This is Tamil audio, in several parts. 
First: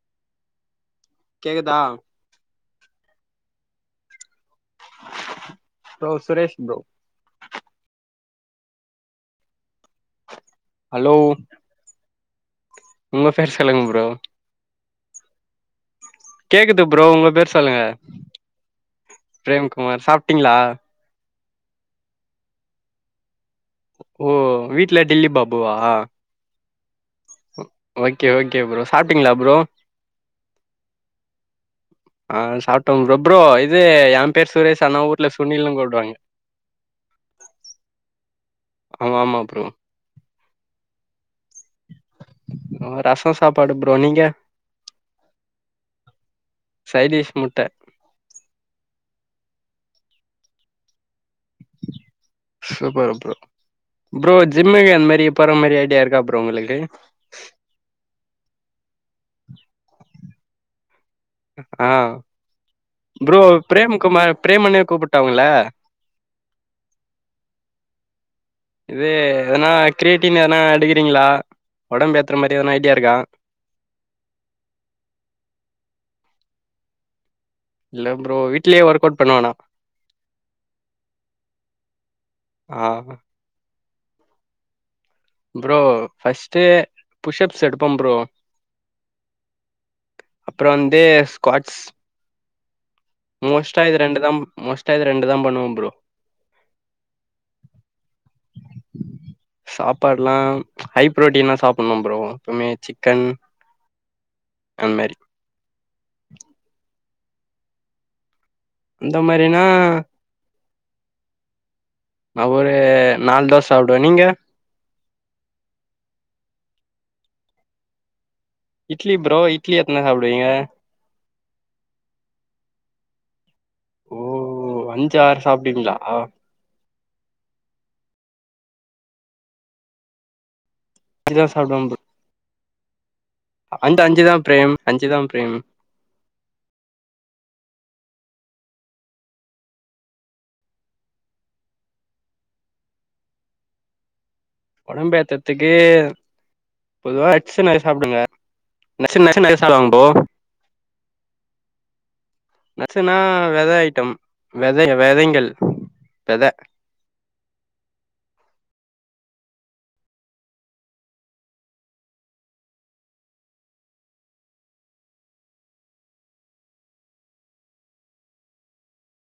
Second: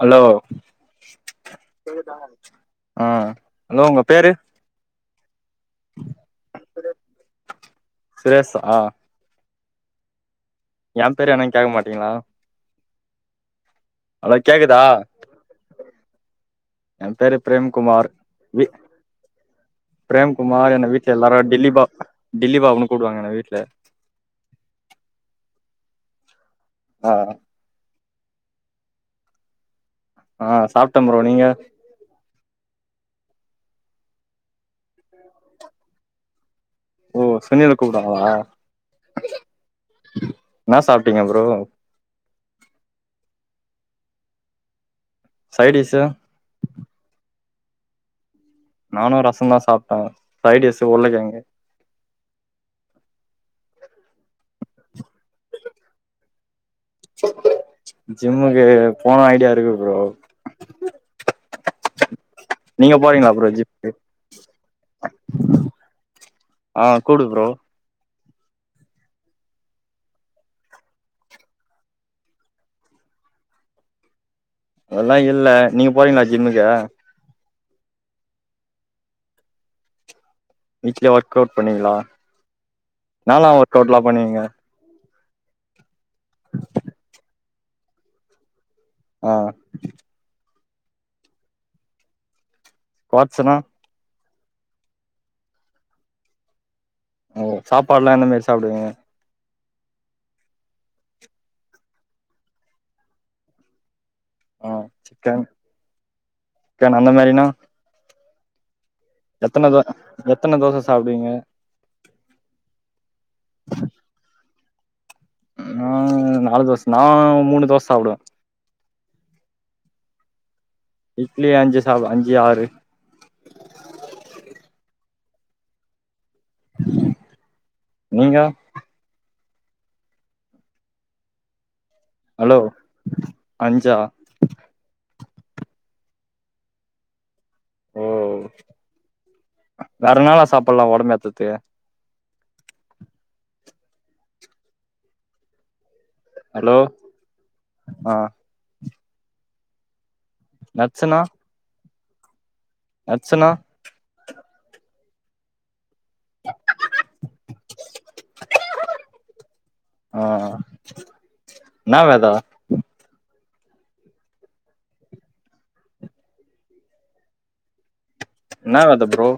ஹலோ கேக்குதா சரிதானே ஆஹ ஹலோ உங்க பேரு ப்ரோ சுரேஷ ப்ரோ சுரேஷ ஆ ஹலோ என் பேரு என்ன கேக்க மாட்டீங்களா உங்க பேர் சொல்லுங்க ப்ரோ அலாக்கேக்குதா கேக்குது ப்ரோ உங்க பேரு சொல்லுங்க பிரேம்குமார் வி பிரேம்குமார் சாப்பிட்டீங்களா பிரேம்குமார் என்ன வீட்ல எல்லாரு டில்லி பாபு டில்லி பாபன்னு கூடுவாங்க என்ன வீட்டில ஓ வீட்டுல டில்லி பாபுவா ஆஹ் ஓகே ஓகே ப்ரோ சாப்பிட்டீங்களா ப்ரோ ஆஹ் சாப்பிட்டம் ப்ரோ நீங்க ஆஹ் சாப்பிட்டோம் ப்ரோ ப்ரோ இது என் பேர் சுரேஷ் அனா ஊர்ல சுனிலன்னனு கூடுவாங்க ஓ சுனில் கூப்பிடுவாகலா ஆமா ஆமா நான் சாப்ப டிங்க ப்ரோ ஓ ராச சா சாப்பாடு ப்ரோனிங்க சைட் டிஷ் ட்டு நானும் ரசம் தான் சாப்பிட்டான் சைடஸ்ு உள்ளாகியங்கு சூப்பரு ப்ரோ ப்ரோ ஜிம்முக்கு அந்த மாரி போற மாரி ஐடியா இருக்கா ப்ரோ உங்களுக்கு ஜிம்முக்கு போன ஐடியா இருக்கு ப்ரோ ஆஹ் நீங்க போறீங்களா ப்ரோ ஜிம்முக்கு பிரேம குமார் பிரேமனே கூப்பிட்டா உங்கள ஆ கூப்டு ப்ரோ இது எதனா கிரியேட்டிவ்னு எதனா எடுக்கிறீங்களா உடம்பு பேத்துற மாரி எதன ஐடியா இருக்கா அதெல்லாம் இல்ல நீங்க போறீங்களா ஜிப்மாக்கு இல்ல ப்ரோ வீட்லயே ஒர்க் அவுட் பண்ணுவானா வீட்ல ஒர்க் அவுட் பண்ணீங்களா ஆ நானா ஒர்கவுட்ல பண்ணீங்க ப்ரோ ஃபஸ்ட் புஷப் செடப ப்ரோ ஆஹ் அப்புறம் வந்து ஸ்குவாட்ஸ் குவாட்ஸ்னா மோஸ்ட இது இயிரண்டுதான் ப்ரோ மஸ்ட ஆ ரெண்டு தான் பண்ணுவ ப்ரோ ஓ சாப்பாடு எல்லாம் என்ன மாரி சாப்பிடுவங்க சாப்பாடு எல்லாம் ஹை ப்ரோட்டீனா சாப்பிடணும் ப்ரோம் எப்பவுமே சிக்கன் ஆஹ் அந்த மாரி சிக்கன் தேனோ அந்த மாரினா அந்த மாரினா எத்தன தோ எத்தன தோசை சாப்டீங்க நா ஒரு நாலு தோச சாப்டுவேன் நீங்க ஆஹ நாலு தோச நான் மூணு தோச சாப்டுவேன் இட்லி ப்ரோ இட்லி எத்தன சாப்டுவீங்க இட்லி அஞ்சு சா அஞ்சு ஆறு ஓ அஞ்சு ஆறு சாப்டுவிங்களா ஆ நீங்க அஞ்ச தா சாப்டுவே ப் அலோ அண்ட அஞ்சிதான் பிரேம் அஞ்சிதான் பிரேம் ஓ வேற நாளா சாப்டலாம் உடம்பேத்ரத்துக்கு உடம்பேத்ரத்துக்கு ஹலோ பொதுவா எக்சு நெறய ஆ சாப்டுங்க நச்சு நச்ச நசா வாங்க போோ [unintelligible] நட்சுனா நட்சுன்னா வெதை ஐட்டம் வெதை வெதைங்கள் வெத அஹ என்னா வெத என்னா வெத ப்ரோ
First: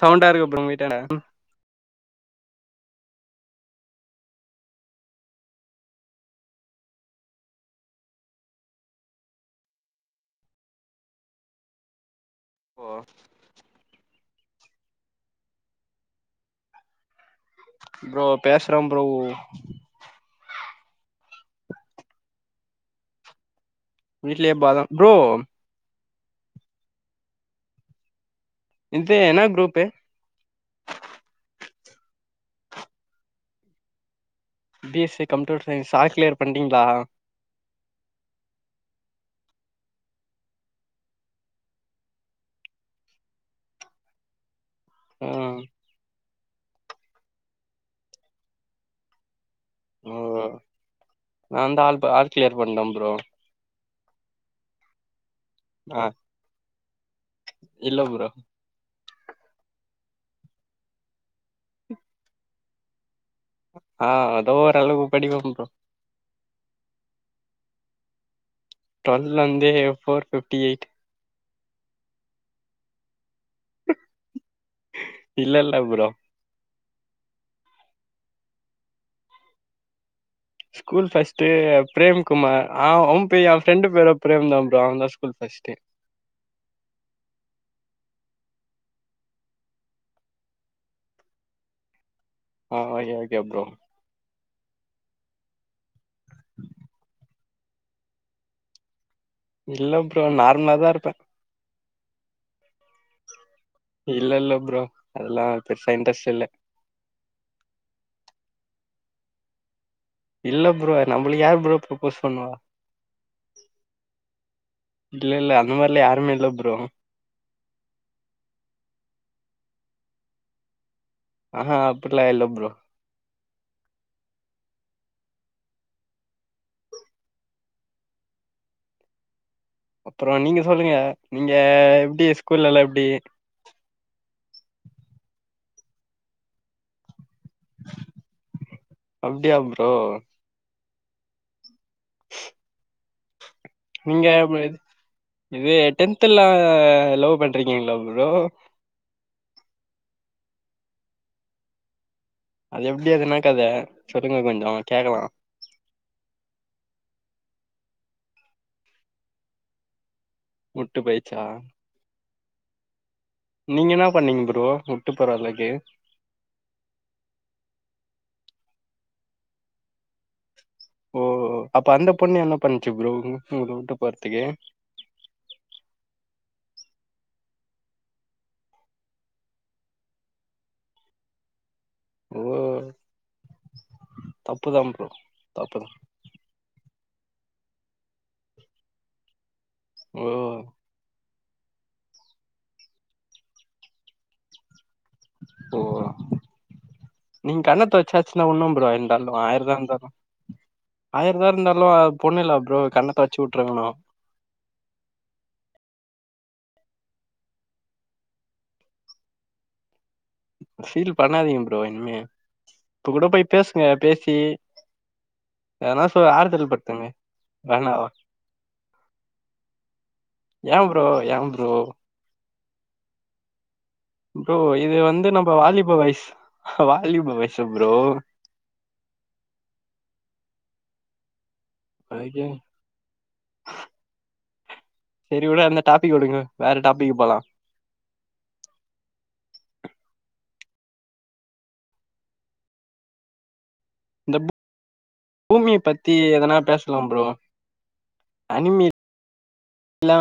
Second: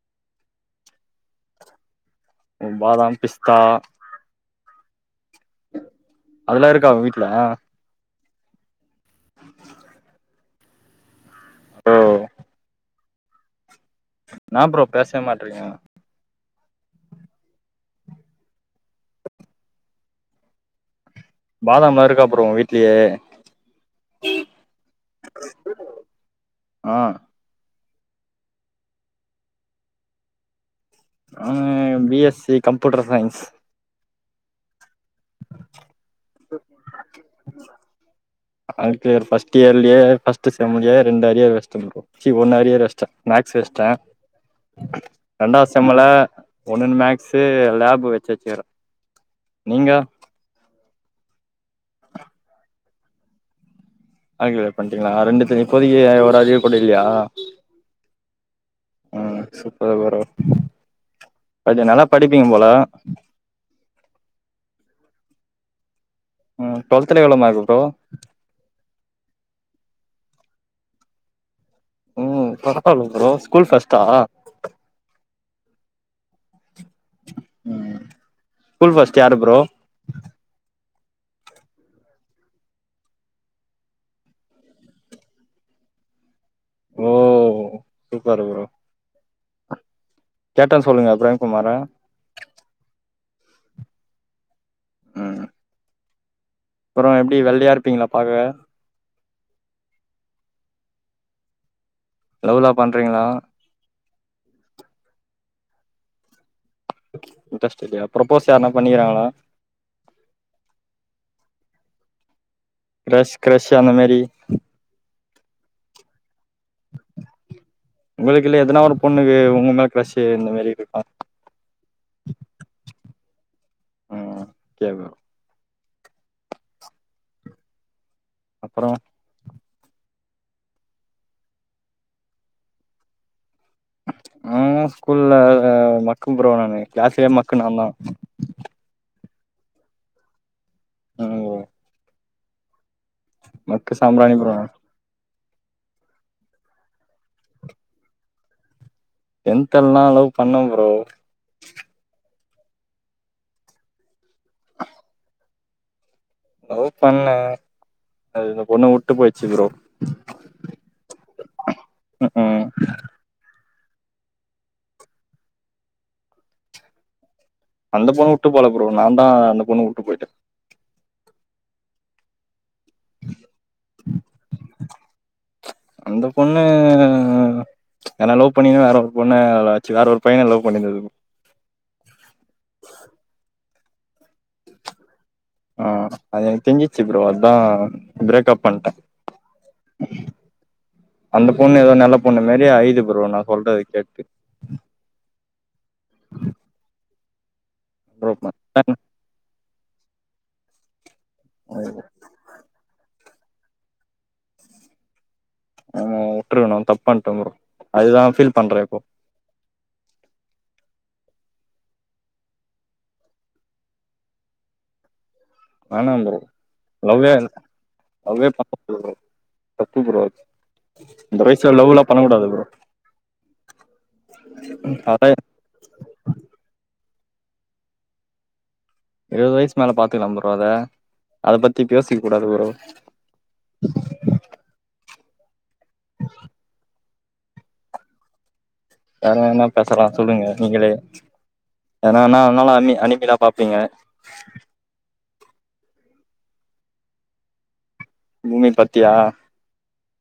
சவுண்டா இருக்கு அப்புறம் உ வீட்ட [unintelligible] பாதாம் பிஸ்தா அதெல்லாம் இருக்கா அவ வீட்ல ஓ போ [unintelligible] என்னா ப்ரோ பேசவே மாட்றிங்க ப்ரோ பேசுறம் ப்ரோ பாதாம் இருக்கா ப்ரோ உங்க வீட்லயே வீட்லயே பாதாம் ப்ரோ ஆஹ இந்து என்னா குரூபே ஆஹ BSc computer science BSc computer science all clear பண்டீங்களா கிளியர் ஃர்ஸ்ட் இயர்லயேஃபர்ஸ்ட் செம்லே ரெண்ட ஆர் இயர்ஸி ஒன்னார் இயர்ஸ்டேன் மேக்ஸ் வேஸ்டேன் [unintelligible] ஆ ரெண்டாவசம்ல ஒன்னு மேக்ஸு லேப் வச்ச வச்சுக்கறேன் நீங்க ஓ நா வந்து ஆல் ஆல் கிளியர் பண்டேன் ப்ரோ ஆல் கிளியர் பண்டீங்களா ரெண்டு ஆ இப்போதியைய ஒருராஜ [unintelligible] அப்படி இல்லையா இல்ல புரோ உம் சூப்பர் புரோ நல்லா படிப்பீங்க போல ஆஹ அதோ ஒரளவு படிப்பன் புரோ உஹம் டுவெல்த்ல எவ்ள மார்க்கு ப்ரோ டுவல் வந்து போர் பிப்டி எய்ட் உம் பரவால்ல ப்ரோ ஸ்கூல் ஃபர்ஸ்ட்டா இல்ல இல்ல புரோ ம் ஸ்கூல் பஸ்ட் யாரு bro school first Prem Kumar அவ அவன் பே என் பிரெண்டு பேரும் பிரேம் தான் ப்ரோ அவன் தான் ஸ்கூல் பஸ்ட்டு ஓ சூப்பர் புரோ கேட்டேன்னு சொல்லுங்க பிரேம்குமார அப்ரோ [unintelligible] உம் அப்புறம் எப்டி வெள்ளையா இருப்பீங்களா பாக்க இல்ல புரோ நார்மலாதான் இருப்பேன் லவ்லா பண்றீங்களா இல்ல இல்ல ப்ரோ அதெல்லாம் பெருசா இன்ரஸ்ட் இல்ல இன்ட்ரெஸ்ட் இல்லையா பிரப்போஸ் யாருனா பண்ணிருக்காங்களா இல்ல ஃப்ரோ நம்மளுக்கு யார் ஃப்ரோ பிரப்போஸ் பண்ணுவா கிரஷ் கிரஷ் அந்த மாரி இல்ல இல்ல அந்த மாரில யாருமே இல்ல ஃப்ரோ உங்களுக்குல்ல எதனா ஒரு பொண்ணு வேணும் இந்த மாரி கிரஷு இந்த மாரி இருக்கா ஆஹா அப்டில்லா இல்ல ஃப்ரோ உஹம் கேவ அப்புறம் அப்புறம் நீங்க சொல்லுங்க நீங்க எப்டி ஸ்கூல்ல எல்லாம் எப்டி ஆஹ ஸ்கூல்ல மக்கும் ஃப்ரோ நானு கிளாஸ்லே மக்கு நான்தான் அப்டியா ஃப்ரோ உம் ஓ மக்கு நீங்க சாம்பிராணி ஃப்ரோ இது இது டென்த்ல்லாம் லவ் பண்றிக்கீங்களா ஃப்ரோ டென்தெல்லாம் லவ் பண்ண ஃப்ரோ அது எப்டி அது என்னா கதை சொல்லுங்க கொஞ்சம் கேட்கலாம் லவ் பண்ண அது இந்த பொண்ணு வுட்டு போச்சு ஃப்ரோ வுட்டு போயிச்சா ஆஹ் நீங்க என்னா பண்ணீங்க ஃப்ரோ வுட்டு போற அளவுக்கு அந்த பொண்ணு வுட்டு போல ஃப்ரோ நான் தான் அந்த பொண்ணு வுட்டு போயிட்டேன் ஓ அப்ப அந்த பொண்ணு என்ன பண்ணுச்சு ஃப்ரோ உட்டு போறத்துக்கு ன லவ் பண்ணு வேற ஒரு பொண்ணுச்சு வேற ஒரு பையனை லவ் பண்ணியிருந்தது ஓ தப்புதான் ஃப்ரோ ஆஹ் அதது தெரிய்சி சிப்ரோன் ஃப்ரேக்ப் பண்ணிட்டேன் ஓ அந்த பொண்ணு ஏதோ நல்ல பொண்ணு மாரி அழுது ஃப்ரோ நான் சொல்றது கேட்டு ஓ நீ கணத்தை ப்ரோ வச்சாச்சுன்னா உண்ணும் படியா இருந்தாலும் ஆயிரதான் இருந்தாலும் ஆயிரம்தான் இருந்தாலும் பொண்ணுல ஃப்ரோ கண்ண தொடச்சு வுட்டுருக்கணும் உஹ வுட்டுருக்கணும் தப்பன்னிட்டே ஃப்ரோ அதுதான் ஃபீல் பண்றேன் இப்ப ஃபீல் பண்ணாதீங்க ஃப்ரோ இனிமே இப்ப கூட போய் பேசுங்க பேசி எதனா வேணா சொ புரோ ஆறுதல் படுத்துங்க லவ்வே இல்ல வேணாவா லவ்வே பண்ணது தப்பு போ அ ஏ ப்ரோ ஏ இந்த ப்ரோ வயசுல லவ் எல்லாம் பண்ணக்கூடாது ஃப்ரோ ஃப்ரோ இது அதா வந்து நம்ம வாலிப வயஸ் வாலிப வயசு புரோ இருபது வயசுக்கு மேல பாத்துக்கலாம் புரோ அத அத பத்தி பேசிக்க ஐயோ கூடாது புரோ செரி விடு அந்த டாபிக்க விடுங்க வேற டாப் பலா [unintelligible] வேற என்ன பேசலாம் சொல்லுங்க நீங்களே ஏன்னா என்னால அ அனிமிலா பாப்பீங்க இந்த பூமிய பத்தி எதனா பேசலாம் புரோ பூமிய பத்தியா இல்ல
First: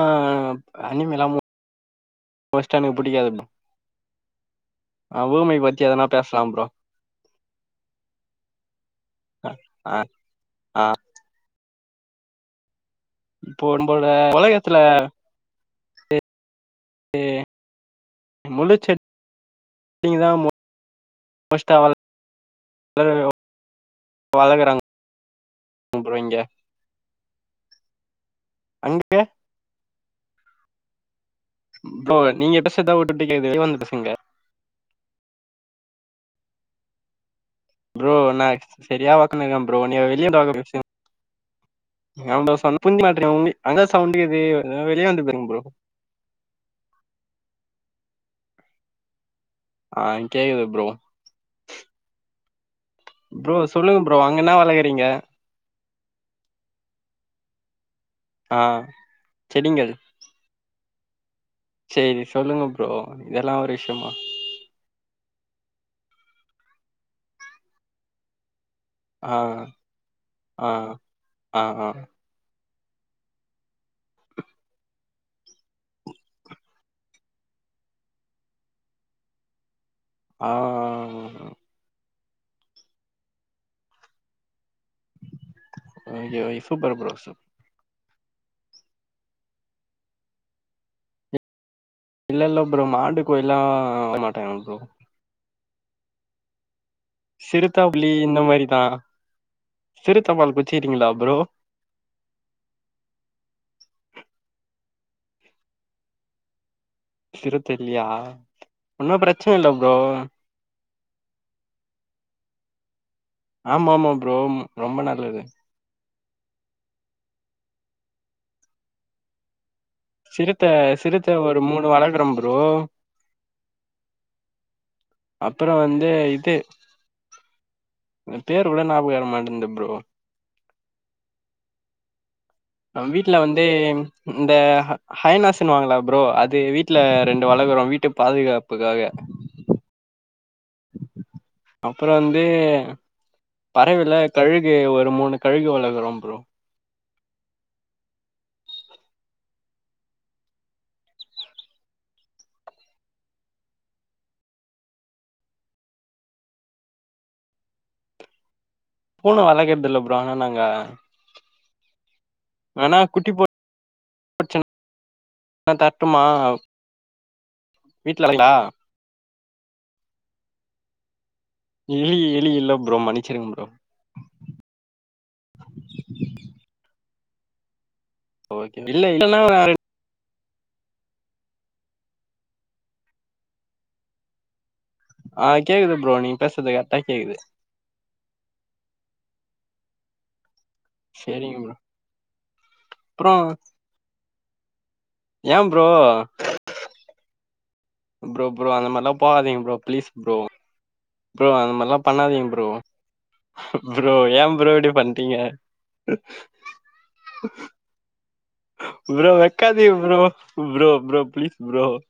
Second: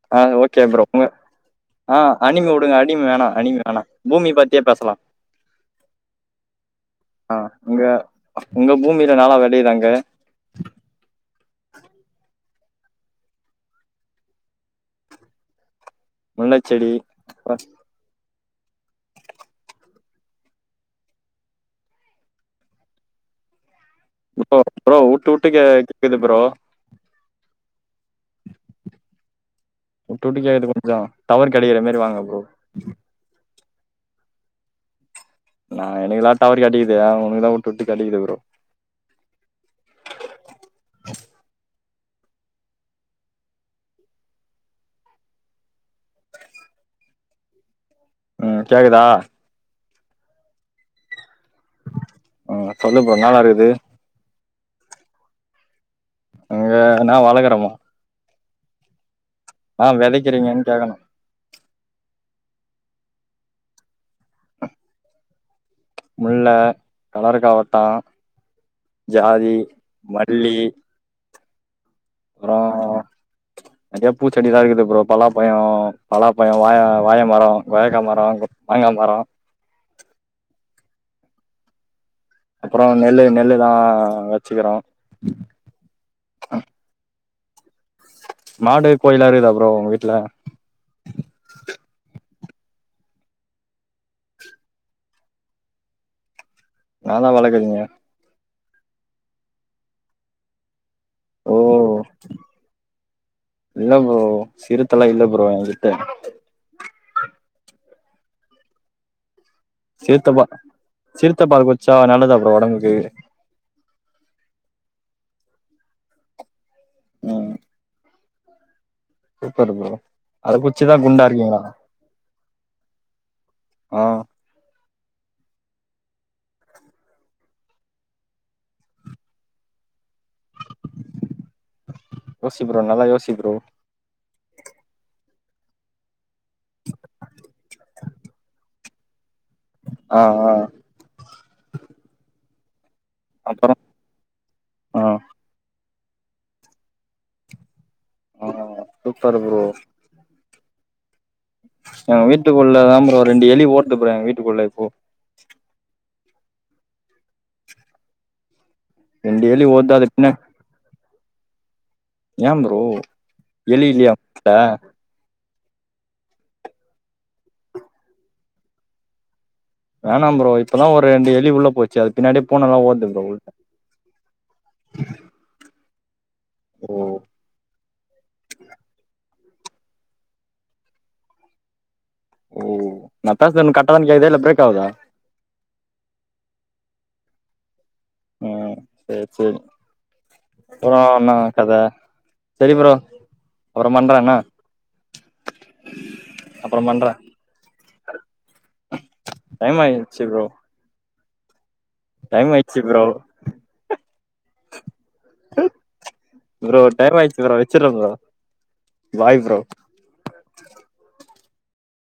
அனிமிலாம் ஆஹ அனிமி வுடுங்க மோஸ்டா எனக்கு அனிமி பிடிக்காது வேணாம் அனிமி வேணாம் பூமிய பத்தியே பேசலாம் அஹ் பூமியை பத்தி எதனா பேசலாம் ப்ரோ ஆஹ உங்க உங்க பூமியில நல்லா வெளையுதாங்க போடும் போடுற [unintelligible] உலகத்துல முல்லச் செடி முழு செடிான் [unintelligible] புரோ புரோ உட்டு உட்டு கேக்குது புரோ அங்கே உட்டு உட்டு கேக்குது கொஞ்சம் இ நீங்க எிட்ட சதா விட்டுே வந்துட்டு [unintelligible] சிங்கர் [unintelligible] நா எனக்குல்லாம் டவர் கெடைக்குது உனக்குதான் ப்ரோ நான் சரியா வாக்குன்னுக்கேன் ப்ரோ நீ வெளியே த வாச [unintelligible] அவ்ள புஞ்சு மாட்டுன் உங்க அங்க சவுண்டக்குது வெளியே வந்து போருங்க ப்ரோ [unintelligible] உம் கேக்குதா ஆஹ் கேகது இப்ரோ சொல்லுப்ப நாலாகுது சொல்லுங்க ப்ரோ அங்க என்ன வளகறீங்க அங்க நா வளகரமா ஆஹ் ஆஹ் விதைக்கிறீங்கன்னு கேட்கணும் சரி சொல்லுங்க ப்ரோ இதெல்லாம் ஒரு விஷயமா முல்ல கலருக்காவட்டம் ஆ ஜாதி மல்லி ஆஹ் ஆஹ் றம் நிறைய பூச்செடிலான் இருக்குது ப்ரோ பலாப்பயம் பலாப்பாயம் வாய வாய மரம் கொயக்காய் மரம் மாங்காய் மரம் ஆஹஹ அப்புறம் நெல்லு நெல்லுதான் வச்சுக்கிறோம் உங்க வைஃப் [unintelligible] மாடு கோழிலா இருக்குதா ப்ரோ உங்க வீட்டுல இல்லல்ல ப்ரோ மாடு கோழிலாம் வாங்க மாட்டாங்க ப்ரோ என்னாதா வளக்குறீங்க சிறுதாப்புளி இந்த மாரி ஆஹ் சிறுத்தம்பால் பூச்சி சரிங்களா ப்ரோ ஓ இல்ல ப்ரோ சிறுத்தலா இல்ல ப்ரோ என் கிட்ட சிருத்த இல்லையா ஒண்ணும் பிரச்ச ன்னை இல்ல ப்ரோ சிறுத்தப்பா சிறுத்த பால் குச்சா நல்லதா ப்ரோ உடம்புக்கு ஆமா ஆமா ப்ரோ ரொம்ப நல்லது உம் சூப்பரு ப்ரோ அத சிறுத்த குச்சிதா குண்டா சிறுத்த ஒரு இருக்கீங்களா மூணு வளர்க்குறோம் ப்ரோ ப்ரோ ஆஹ் அப்புறம் வந்து இது பேர் கூட ஞாபகம் வர மாட்டேகுது ப்ரோ யோசி ப்ரோ நல்லா யோசி வீட்டுல ப்ரோ வந்து இந்த ஹைனாஸ்ன்னுவாங்கள ப்ரோ அது வீட்டுல ரெண்டு வளக்குறோம் வீட்டு பாதுகாப்புக்காக ஆ ஆ அப்புறம் வந்து உம் அப்புறோ பறவைல கழுகு ஆ ஒரு மூணு கழுகு வளக்குறோம் ப்ரோ ஆஹ் சூப்பரு ப்ரோ வீட்டுக்குள்ளதான் ப்ரோ ஒரு ரெண்டு எலி ஓடுது ப்ரோ எங்க வீட்டுக்குள்ள இப்போ பூனை ரெண்டு எலி வளர்க்கறிறது ஓடுது இல்ல அது ப்ரோம் பின்ன ஆனா நாங்க யான் ப்ரோ வேணா குட்டி எலி இல்லையா ப்பா நா தரட்டுமா வீட்டுல வழக்கிருங்களா வேணாம் ப்ரோ இப்பதான் ஒரு ரெண்டு எ லி உள்ள போச்சு அது எலி பின்னாடி எலி பூன்னா இல்ல எல்லாம் ஒடுது ப்ரோ உள்ள மன்னிச்சிருங்க ஓ ஓ ஓகே இல்ல இல்லனா வேண் ஓ மத்தாசு [unintelligible] கரெக்ட்டா உனக்கு கேக்குதா இல்ல பிரேக் ஆகுதா ஆஹ கேக்குது ப்ரோ நீ பேசுறது கரெக்ட்டா கேக்குது உஹம் செரி செரி அப்புறம்ண்ணா சரிங்க ப்ரோ. கதை சரி ப்ரோம் அப்புறம் அப்புறம் பண்றேன் என்ன ஏன் ப்ரோ அப்றோ பண்றே ப்ரோ ப்ரோ அந்த மாரிலாம் போகாதீங்க ப்ரோ டைம் பிளீஸ் ஆயிடுச்சு ப்ரோ ப்ரோ அந்தமரியல்லாம் போ பண்ணாதீங்க டைம் ப்ரோ ஆயிடுச்சு ப்ரோ ஏன் ப்ரோ இப்புடி பண்ங்க் ப்ரோ டைம் ஆயிடுச்சு ப்ரோ வச்சுறே ப்ரோ ப்ரோ வைக்காதீங்க ப்ரோ ப்ரோ ப்ரோ பீஸ் ப்ரோ